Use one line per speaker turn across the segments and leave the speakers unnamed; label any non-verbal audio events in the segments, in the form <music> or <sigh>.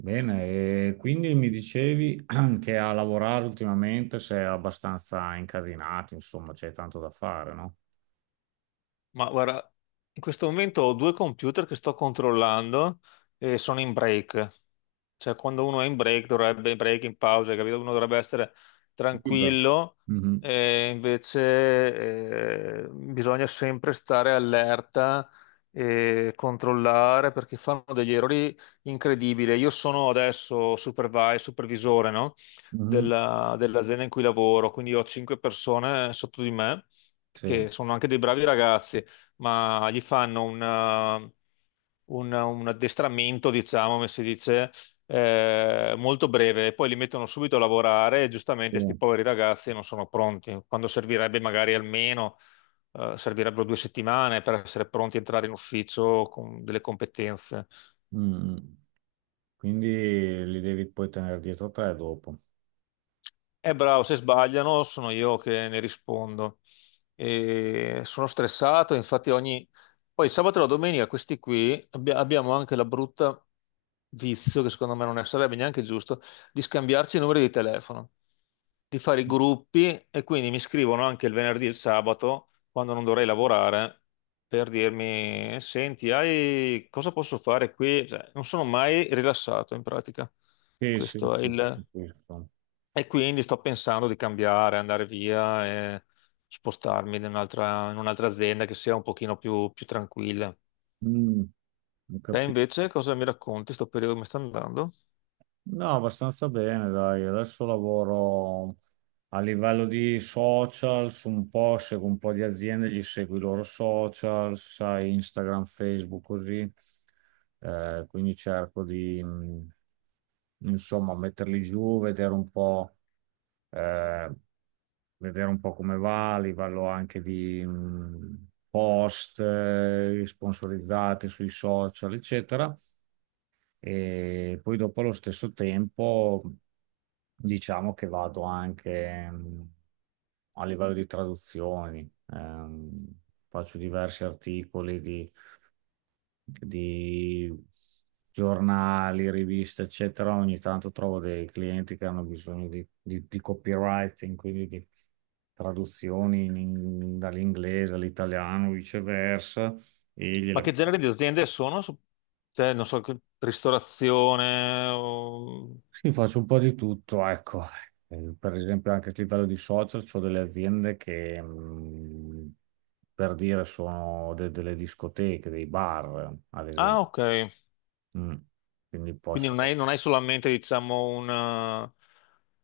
Bene, e quindi mi dicevi <clears throat> che a lavorare ultimamente sei abbastanza incasinato, insomma, c'è tanto da fare, no?
Ma guarda, in questo momento ho due computer che sto controllando e sono in break. Cioè, quando uno è in break, dovrebbe in break, in pausa, hai capito? Uno dovrebbe essere
Libero.
tranquillo,
Mhm,
e invece bisogna sempre stare allerta e controllare perché fanno degli errori incredibili. Io sono adesso supervisore, no?
mhm,
Dell'azienda in cui lavoro, quindi ho cinque persone sotto di me
sì,
che sono anche dei bravi ragazzi, ma gli fanno un addestramento, diciamo, come si dice molto breve, e poi li mettono subito a lavorare e giustamente questi
sì,
poveri ragazzi non sono pronti, quando servirebbe magari almeno, servirebbero 2 settimane per essere pronti a entrare in ufficio con delle competenze.
mm. Quindi li devi poi tenere dietro te dopo.
Bravo, se sbagliano sono io che ne rispondo. E sono stressato, infatti ogni. Poi sabato e la domenica questi qui abbiamo anche la brutta vizio, che secondo me non sarebbe neanche giusto, di scambiarci i numeri di telefono, di fare i gruppi e quindi mi scrivono anche il venerdì e il sabato, quando non dovrei lavorare, per dirmi, senti, hai. Cosa posso fare qui? Cioè, non sono mai rilassato in pratica.
Sì, sì,
Questo è
sì,
il.
capisco.
E quindi sto pensando di cambiare, andare via e spostarmi in un'altra azienda che sia un pochino più tranquilla.
Mm, ho
Te
capito.
invece cosa mi racconti? Sto periodo come sta andando?
No, abbastanza bene, dai. Adesso lavoro a livello di social, su un po', seguo un po' di aziende, gli seguo i loro social, sai, Instagram, Facebook, così. Quindi cerco di, insomma, metterli giù, eh, vedere un po' come va, a livello anche di, post, sponsorizzati sui social, eccetera. E poi dopo allo stesso tempo diciamo che vado anche a livello di traduzioni, faccio diversi articoli di giornali, riviste, eccetera. Ogni tanto trovo dei clienti che hanno bisogno di, di copywriting, quindi di traduzioni dall'inglese all'italiano, viceversa, e
Ma
gliele
che genere di aziende sono? Cioè, non so, ristorazione.
sì, faccio un po' di tutto, ecco. Per esempio anche a livello di social, ho delle aziende che, per dire, sono delle discoteche, dei bar, ad
Ah,
esempio.
ok.
Mm. Quindi
Quindi
posso...
non hai solamente, diciamo, un,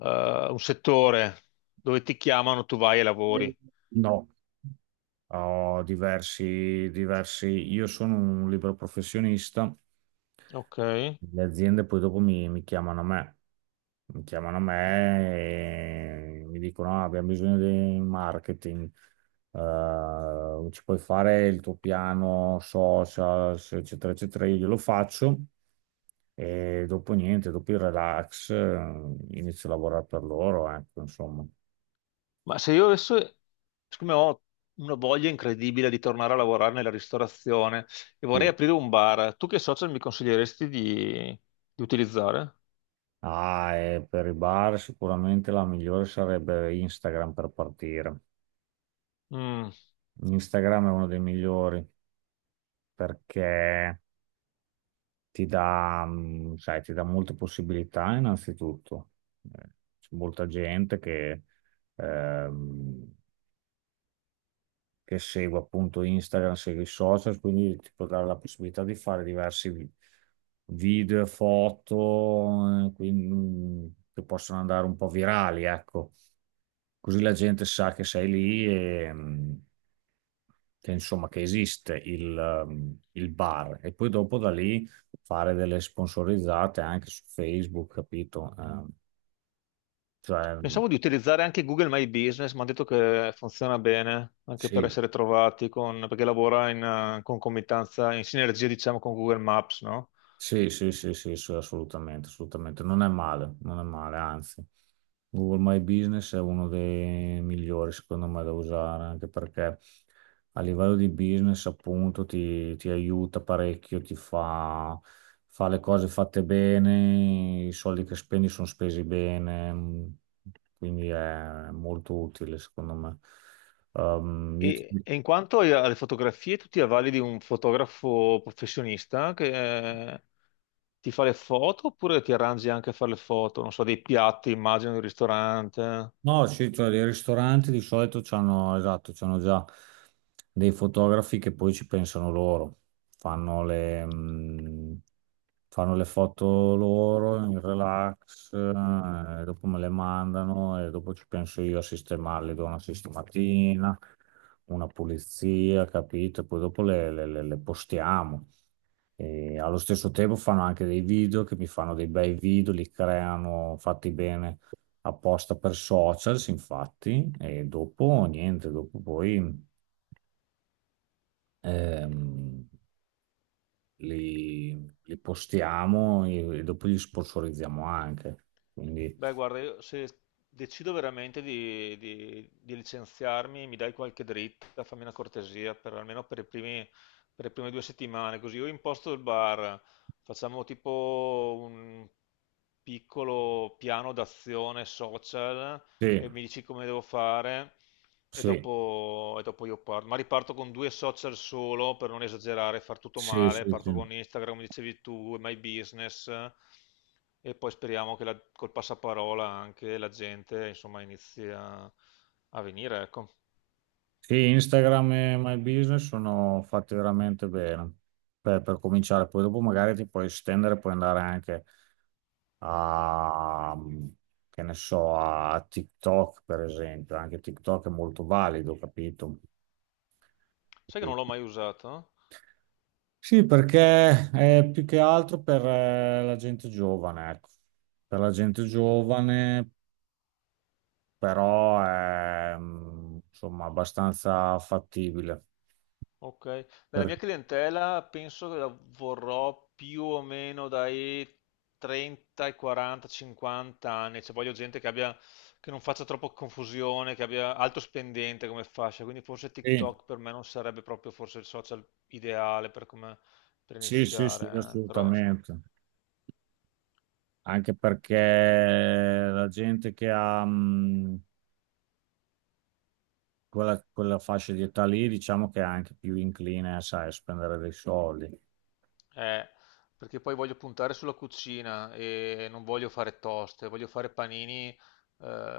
eh, un settore dove ti chiamano, tu vai e lavori.
No, ho diversi, diversi... Io sono un libero professionista.
Ok.
Le aziende poi dopo mi, mi chiamano a me, mi chiamano a me e mi dicono: "Ah, abbiamo bisogno di marketing, ci puoi fare il tuo piano social, eccetera, eccetera". Io glielo faccio e dopo niente, dopo il relax, inizio a lavorare per loro, ecco, insomma.
Ma se io adesso, siccome ho una voglia incredibile di tornare a lavorare nella ristorazione e vorrei
Sì.
aprire un bar, tu che social mi consiglieresti di, utilizzare?
Ah, e per i bar sicuramente la migliore sarebbe Instagram per partire.
Mm.
Instagram è uno dei migliori perché ti dà, sai, ti dà molte possibilità innanzitutto. Eh, C'è molta gente ehm, che segue appunto Instagram, segue i social, quindi ti può dare la possibilità di fare diversi video, foto, quindi, che possono andare un po' virali, ecco. Così la gente sa che sei lì e... che, insomma, che esiste il bar e poi dopo da lì fare delle sponsorizzate anche su Facebook, capito? Cioè,
Pensavo di utilizzare anche Google My Business, mi hanno detto che funziona bene anche per
sì,
essere trovati, perché lavora in concomitanza, in sinergia diciamo con Google Maps, no?
sì, sì, sì, sì, sì, assolutamente, assolutamente. Non è male, non è male, anzi. Google My Business è uno dei migliori, secondo me, da usare, anche perché a livello di business, appunto, ti aiuta parecchio, ti fa, fa le cose fatte bene, i soldi che spendi sono spesi bene, quindi è molto utile, secondo me. Ehm, io ti-
E in quanto alle fotografie, tu ti avvali di un fotografo professionista che, ti fa le foto oppure ti arrangi anche a fare le foto? Non so, dei piatti, immagino, di un ristorante.
No, sì, cioè i ristoranti di solito c'hanno, esatto, c'hanno già dei fotografi che poi ci pensano loro, fanno le, mh, fanno le foto loro in relax, dopo me le mandano e dopo ci penso io a sistemarle, do una sistematina, una pulizia, capito? Poi dopo le postiamo. E allo stesso tempo fanno anche dei video che mi fanno dei bei video, li creano fatti bene apposta per socials, infatti, e dopo niente, dopo poi ehm, li, li postiamo e dopo li sponsorizziamo anche. Quindi
Beh, guarda, io se decido veramente di licenziarmi, mi dai qualche dritta, fammi una cortesia, per, almeno per le prime 2 settimane, così io imposto il bar, facciamo tipo un piccolo piano d'azione social
sì,
e mi dici come devo fare. e
sì,
dopo, e dopo io parto. Ma riparto con due social solo per non esagerare, far tutto
sì,
male.
sì,
Parto
sì.
con Instagram, come dicevi tu, e My Business e poi speriamo che col passaparola anche la gente insomma inizi a venire, ecco.
Sì, Instagram e My Business sono fatti veramente bene per cominciare, poi dopo magari ti puoi estendere, puoi andare anche a, che ne so, a TikTok, per esempio. Anche TikTok è molto valido, capito?
Sai che non l'ho mai usato?
Sì, perché è più che altro per la gente giovane, ecco. Per la gente
Mm.
giovane, però è insomma abbastanza fattibile.
Ok, nella
Per-
mia clientela penso che la vorrò più o meno dai 30 ai 40, 50 anni, cioè voglio gente che abbia, che non faccia troppo confusione, che abbia alto spendente come fascia, quindi forse
sì,
TikTok per me non sarebbe proprio forse il social ideale per
sì, sì, sì,
iniziare, eh. Però insomma,
assolutamente. Anche perché la gente che ha, quella, quella fascia di età lì, diciamo che è anche più incline, sai, a spendere dei soldi.
eh, perché poi voglio puntare sulla cucina e non voglio fare toste, voglio fare panini, eh,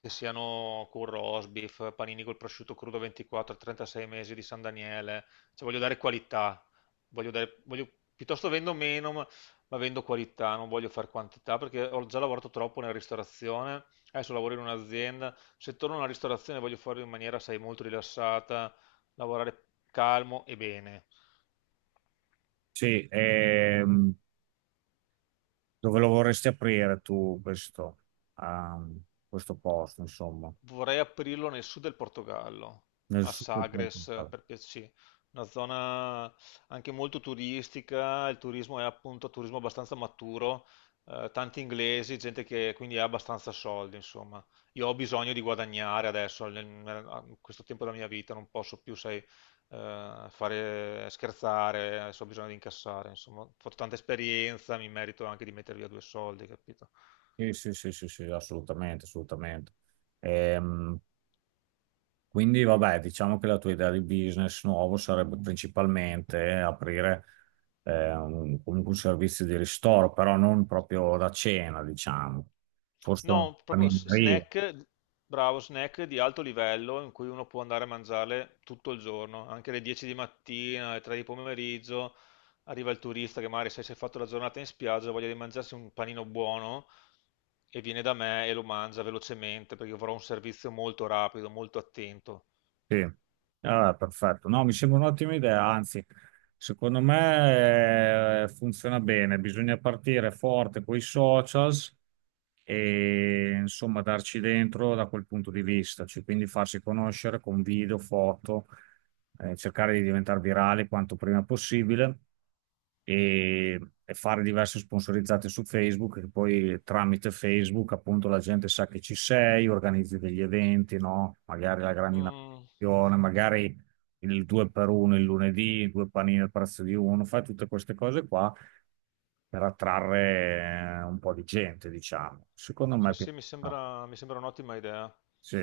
che siano curro, osbif, panini col prosciutto crudo 24, 36 mesi di San Daniele, cioè voglio dare qualità, voglio dare, voglio- piuttosto vendo meno, ma vendo qualità, non voglio fare quantità perché ho già lavorato troppo nella ristorazione, adesso lavoro in un'azienda, se torno alla ristorazione voglio farlo in maniera, sai, molto rilassata, lavorare calmo e bene.
Sì, dove lo vorresti aprire tu questo, ehm, questo posto, insomma?
Vorrei aprirlo nel sud del Portogallo,
Nel
a
sud del
Sagres
Portogallo.
per piacere, una zona anche molto turistica, il turismo è appunto un turismo abbastanza maturo, tanti inglesi, gente che quindi ha abbastanza soldi, insomma. Io ho bisogno di guadagnare adesso, a questo tempo della mia vita, non posso più, sai, fare scherzare, adesso ho bisogno di incassare, insomma, ho fatto tanta esperienza, mi merito anche di mettere via due soldi, capito?
Sì, sì, sì, sì, sì, assolutamente, assolutamente. Ehm, quindi, vabbè, diciamo che la tua idea di business nuovo sarebbe principalmente aprire comunque un servizio di ristoro, però non proprio da cena, diciamo, forse una
No, proprio
panineria.
snack, bravo, snack di alto livello in cui uno può andare a mangiarle tutto il giorno, anche alle 10 di mattina, alle 3 di pomeriggio, arriva il turista che magari se si è fatto la giornata in spiaggia ha voglia di mangiarsi un panino buono e viene da me e lo mangia velocemente perché io avrò un servizio molto rapido, molto attento.
Sì, ah, perfetto. No, mi sembra un'ottima idea, anzi, secondo me funziona bene. Bisogna partire forte con i socials e insomma darci dentro da quel punto di vista, cioè, quindi farsi conoscere con video, foto, cercare di diventare virale quanto prima possibile e, e fare diverse sponsorizzate su Facebook, che poi tramite Facebook appunto la gente sa che ci sei, organizzi degli eventi, no? Magari la grande
Mm,
inaugurazione, magari il 2 per 1 il lunedì, due panini al prezzo di uno, fai tutte queste cose qua per attrarre un po' di gente, diciamo. Secondo me,
sì,
è più-
sì, mi
no.
sembra, mi sembra un'ottima idea.
Sì.